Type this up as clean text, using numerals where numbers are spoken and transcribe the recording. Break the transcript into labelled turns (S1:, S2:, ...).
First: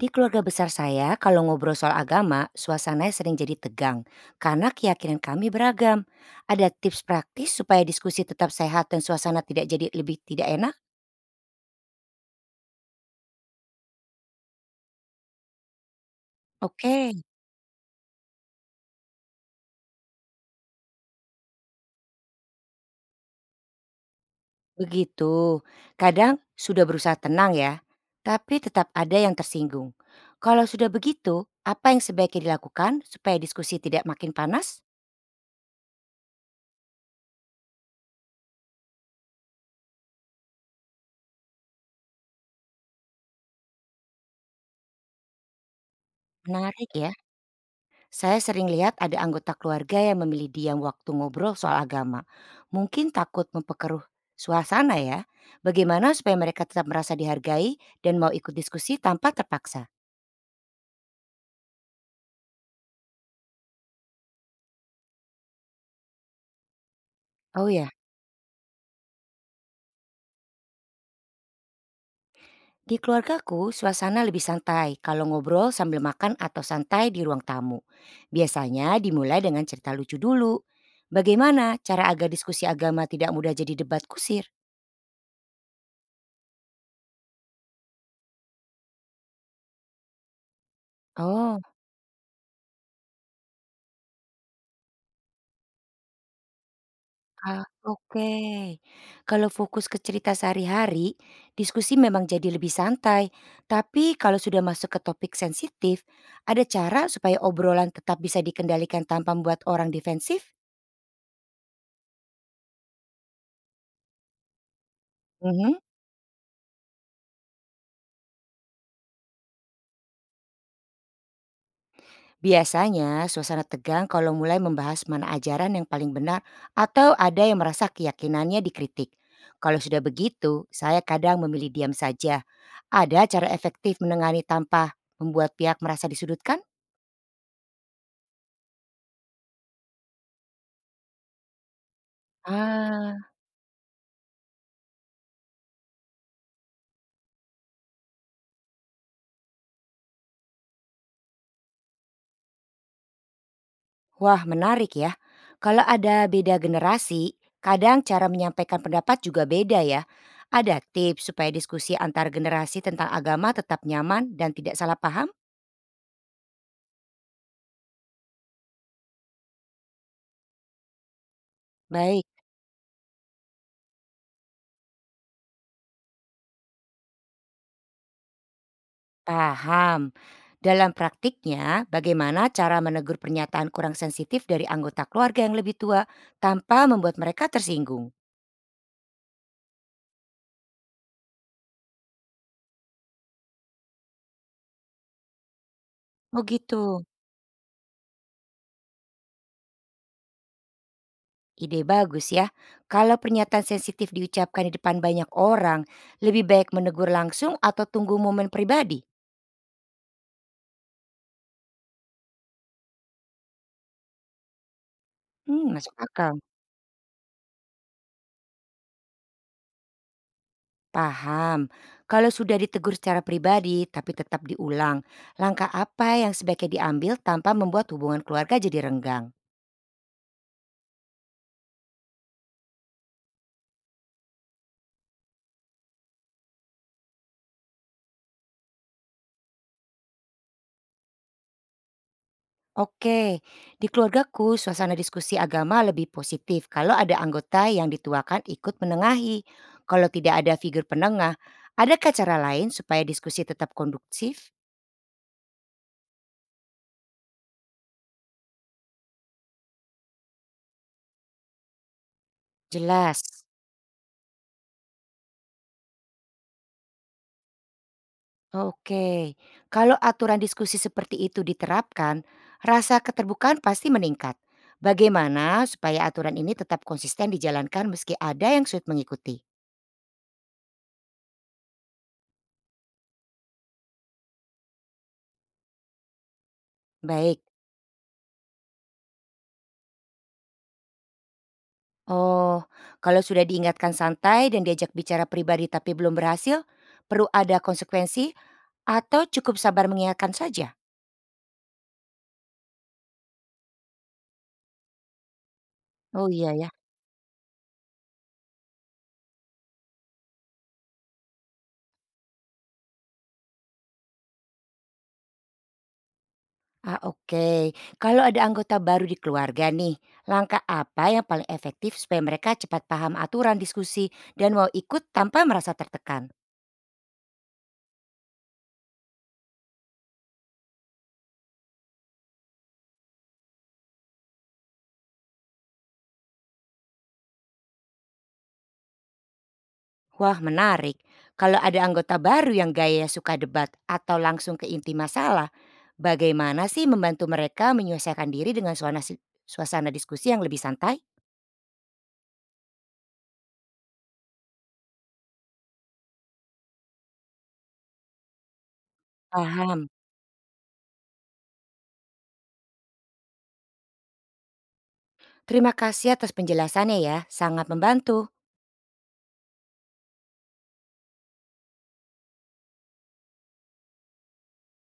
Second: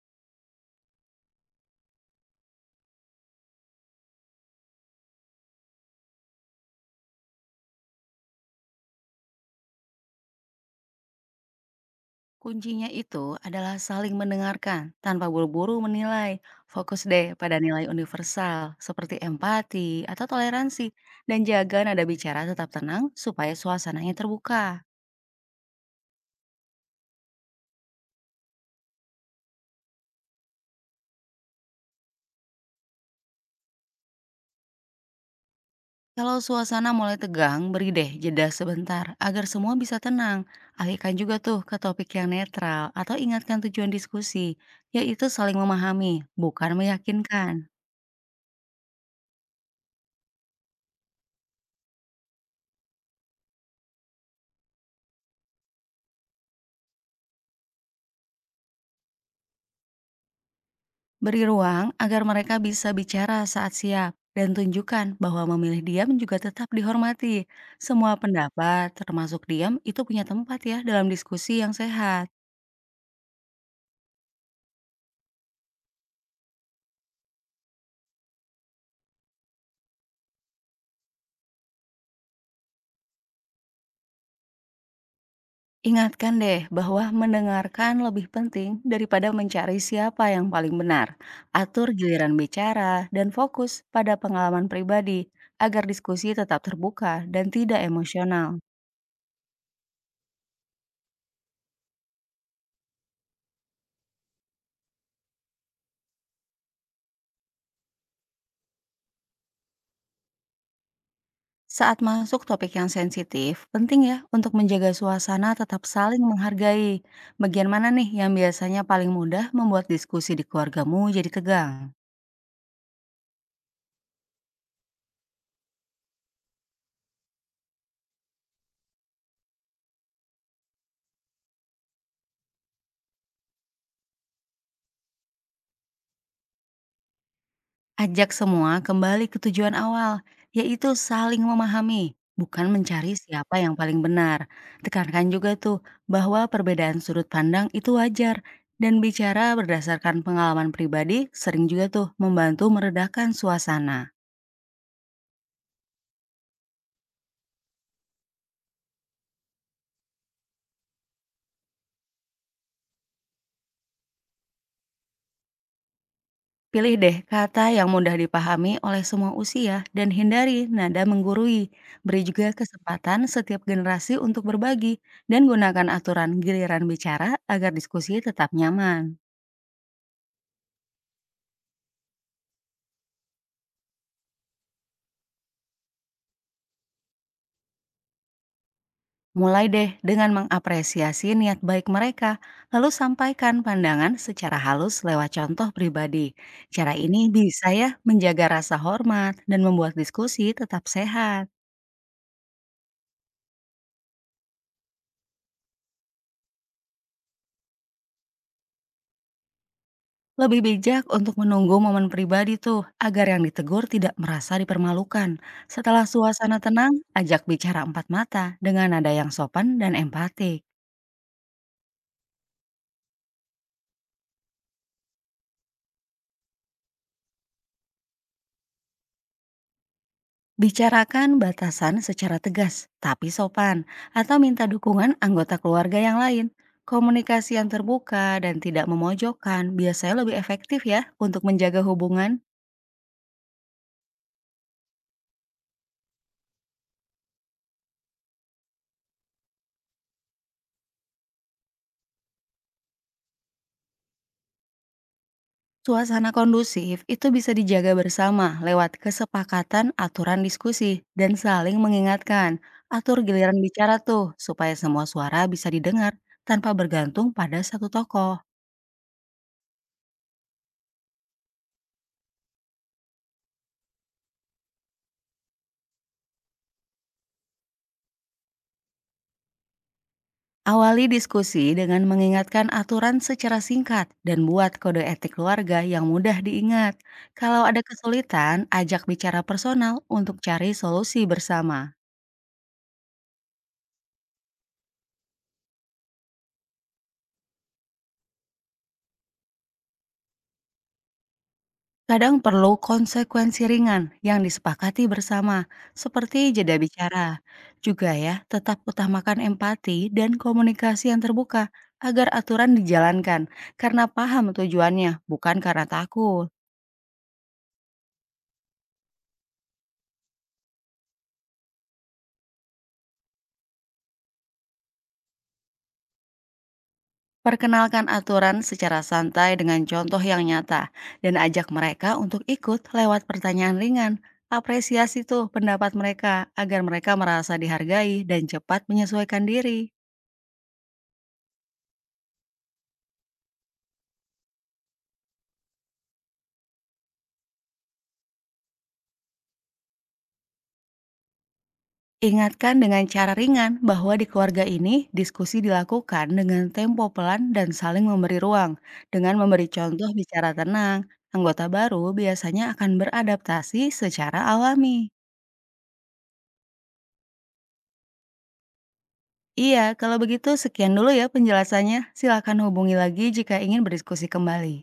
S1: Di keluarga besar saya, kalau ngobrol soal agama, suasananya sering jadi tegang karena keyakinan kami beragam. Ada tips praktis supaya diskusi tetap sehat dan suasana tidak jadi lebih tidak enak?
S2: Kuncinya itu adalah saling mendengarkan tanpa buru-buru menilai. Fokus
S1: Oke,
S2: deh pada nilai universal seperti empati atau toleransi dan jaga nada bicara tetap tenang supaya suasananya terbuka.
S1: begitu. Kadang sudah berusaha tenang ya, tapi tetap ada yang tersinggung. Kalau sudah begitu, apa yang sebaiknya dilakukan supaya diskusi tidak makin panas?
S2: Kalau suasana mulai tegang, beri deh jeda sebentar agar semua bisa tenang. Alihkan juga tuh ke topik yang netral atau ingatkan tujuan diskusi, yaitu saling memahami, bukan
S1: Menarik ya.
S2: meyakinkan.
S1: Saya sering lihat ada anggota keluarga yang memilih diam waktu ngobrol soal agama. Mungkin takut memperkeruh suasana ya. Bagaimana supaya mereka tetap merasa dihargai dan mau ikut diskusi tanpa terpaksa?
S2: Beri ruang agar mereka bisa bicara saat siap dan tunjukkan bahwa memilih diam juga tetap dihormati.
S1: Oh ya,
S2: Semua pendapat, termasuk diam, itu punya tempat ya dalam diskusi yang sehat.
S1: di keluargaku suasana lebih santai kalau ngobrol sambil makan atau santai di ruang tamu. Biasanya dimulai dengan cerita lucu dulu. Bagaimana cara agar diskusi agama tidak mudah jadi debat kusir?
S2: Ingatkan deh bahwa mendengarkan lebih penting daripada mencari siapa yang paling benar.
S1: Oh.
S2: Atur giliran bicara dan fokus pada pengalaman pribadi agar diskusi tetap terbuka dan
S1: Ah,
S2: tidak
S1: oke.
S2: emosional.
S1: Kalau fokus ke cerita sehari-hari, diskusi memang jadi lebih santai. Tapi kalau sudah masuk ke topik sensitif, ada cara supaya obrolan tetap bisa dikendalikan tanpa membuat orang defensif?
S2: Saat masuk topik yang sensitif, penting ya untuk menjaga suasana
S1: Mhm.
S2: tetap saling menghargai. Bagian mana nih yang biasanya paling mudah membuat diskusi di keluargamu jadi tegang?
S1: Biasanya suasana tegang kalau mulai membahas mana ajaran yang paling benar atau ada yang merasa keyakinannya dikritik. Kalau sudah begitu, saya kadang memilih diam saja. Ada cara efektif menengani tanpa membuat pihak merasa disudutkan?
S2: Ajak semua kembali ke tujuan awal, yaitu saling memahami, bukan mencari
S1: Ah.
S2: siapa yang paling benar. Tekankan juga tuh bahwa perbedaan sudut pandang itu wajar dan bicara berdasarkan pengalaman pribadi sering juga tuh membantu meredakan suasana.
S1: Wah, menarik ya. Kalau ada beda generasi, kadang cara menyampaikan pendapat juga beda ya. Ada tips supaya diskusi antar generasi tentang agama tetap nyaman dan tidak salah paham?
S2: Pilih deh kata yang mudah dipahami oleh semua usia dan hindari nada menggurui. Beri
S1: Baik,
S2: juga kesempatan setiap generasi untuk berbagi dan gunakan aturan giliran bicara agar diskusi tetap nyaman.
S1: paham. Dalam praktiknya, bagaimana cara menegur pernyataan kurang sensitif dari anggota keluarga yang lebih tua tanpa membuat mereka tersinggung?
S2: Mulai deh dengan mengapresiasi niat baik mereka, lalu sampaikan pandangan secara halus lewat contoh pribadi.
S1: Oh gitu.
S2: Cara ini bisa ya menjaga rasa hormat dan membuat diskusi tetap sehat.
S1: Ide bagus ya. Kalau pernyataan sensitif diucapkan di depan banyak orang, lebih baik menegur langsung atau tunggu momen pribadi?
S2: Lebih bijak untuk menunggu momen pribadi tuh, agar yang ditegur tidak merasa dipermalukan.
S1: Masuk
S2: Setelah
S1: akal,
S2: suasana tenang, ajak bicara empat mata dengan nada yang sopan dan empati.
S1: paham. Kalau sudah ditegur secara pribadi tapi tetap diulang, langkah apa yang sebaiknya diambil tanpa membuat hubungan keluarga jadi renggang?
S2: Bicarakan batasan secara tegas, tapi sopan, atau minta dukungan anggota keluarga yang lain. Komunikasi yang terbuka dan tidak memojokkan biasanya lebih efektif ya untuk menjaga hubungan.
S1: Oke, di keluargaku suasana diskusi agama lebih positif kalau ada anggota yang dituakan ikut menengahi. Kalau tidak ada figur penengah, adakah cara lain supaya diskusi tetap konduktif?
S2: Suasana kondusif itu bisa dijaga bersama lewat kesepakatan aturan diskusi dan saling mengingatkan.
S1: Jelas.
S2: Atur giliran bicara tuh supaya semua suara bisa didengar tanpa bergantung pada satu tokoh.
S1: Oke, kalau aturan diskusi seperti itu diterapkan, rasa keterbukaan pasti meningkat. Bagaimana supaya aturan ini tetap konsisten dijalankan meski ada yang sulit mengikuti?
S2: Awali diskusi dengan mengingatkan aturan secara singkat dan buat kode etik keluarga yang mudah diingat.
S1: Baik.
S2: Kalau ada kesulitan, ajak bicara personal untuk cari solusi bersama.
S1: Oh, kalau sudah diingatkan santai dan diajak bicara pribadi tapi belum berhasil, perlu ada konsekuensi atau cukup sabar mengingatkan saja?
S2: Kadang perlu konsekuensi ringan yang disepakati bersama,
S1: Oh
S2: seperti
S1: iya ya.
S2: jeda bicara. Juga ya, tetap utamakan empati dan komunikasi yang terbuka agar aturan dijalankan karena paham tujuannya, bukan karena takut.
S1: Ah, oke. Kalau ada anggota baru di keluarga nih, langkah apa yang paling efektif supaya mereka cepat paham aturan diskusi dan mau ikut tanpa merasa tertekan?
S2: Perkenalkan aturan secara santai dengan contoh yang nyata dan ajak mereka untuk ikut lewat pertanyaan ringan. Apresiasi tuh pendapat mereka agar mereka merasa dihargai dan cepat menyesuaikan diri.
S1: Wah, menarik. Kalau ada anggota baru yang gaya suka debat atau langsung ke inti masalah, bagaimana sih membantu mereka menyelesaikan diri dengan suasana diskusi yang lebih santai?
S2: Ingatkan dengan cara ringan bahwa di keluarga ini diskusi dilakukan dengan tempo pelan dan saling memberi ruang. Dengan memberi
S1: Paham.
S2: contoh bicara tenang, anggota baru biasanya akan beradaptasi secara alami.
S1: Terima kasih atas penjelasannya ya, sangat membantu.
S2: Iya, kalau begitu sekian dulu ya penjelasannya. Silakan hubungi lagi jika ingin berdiskusi kembali.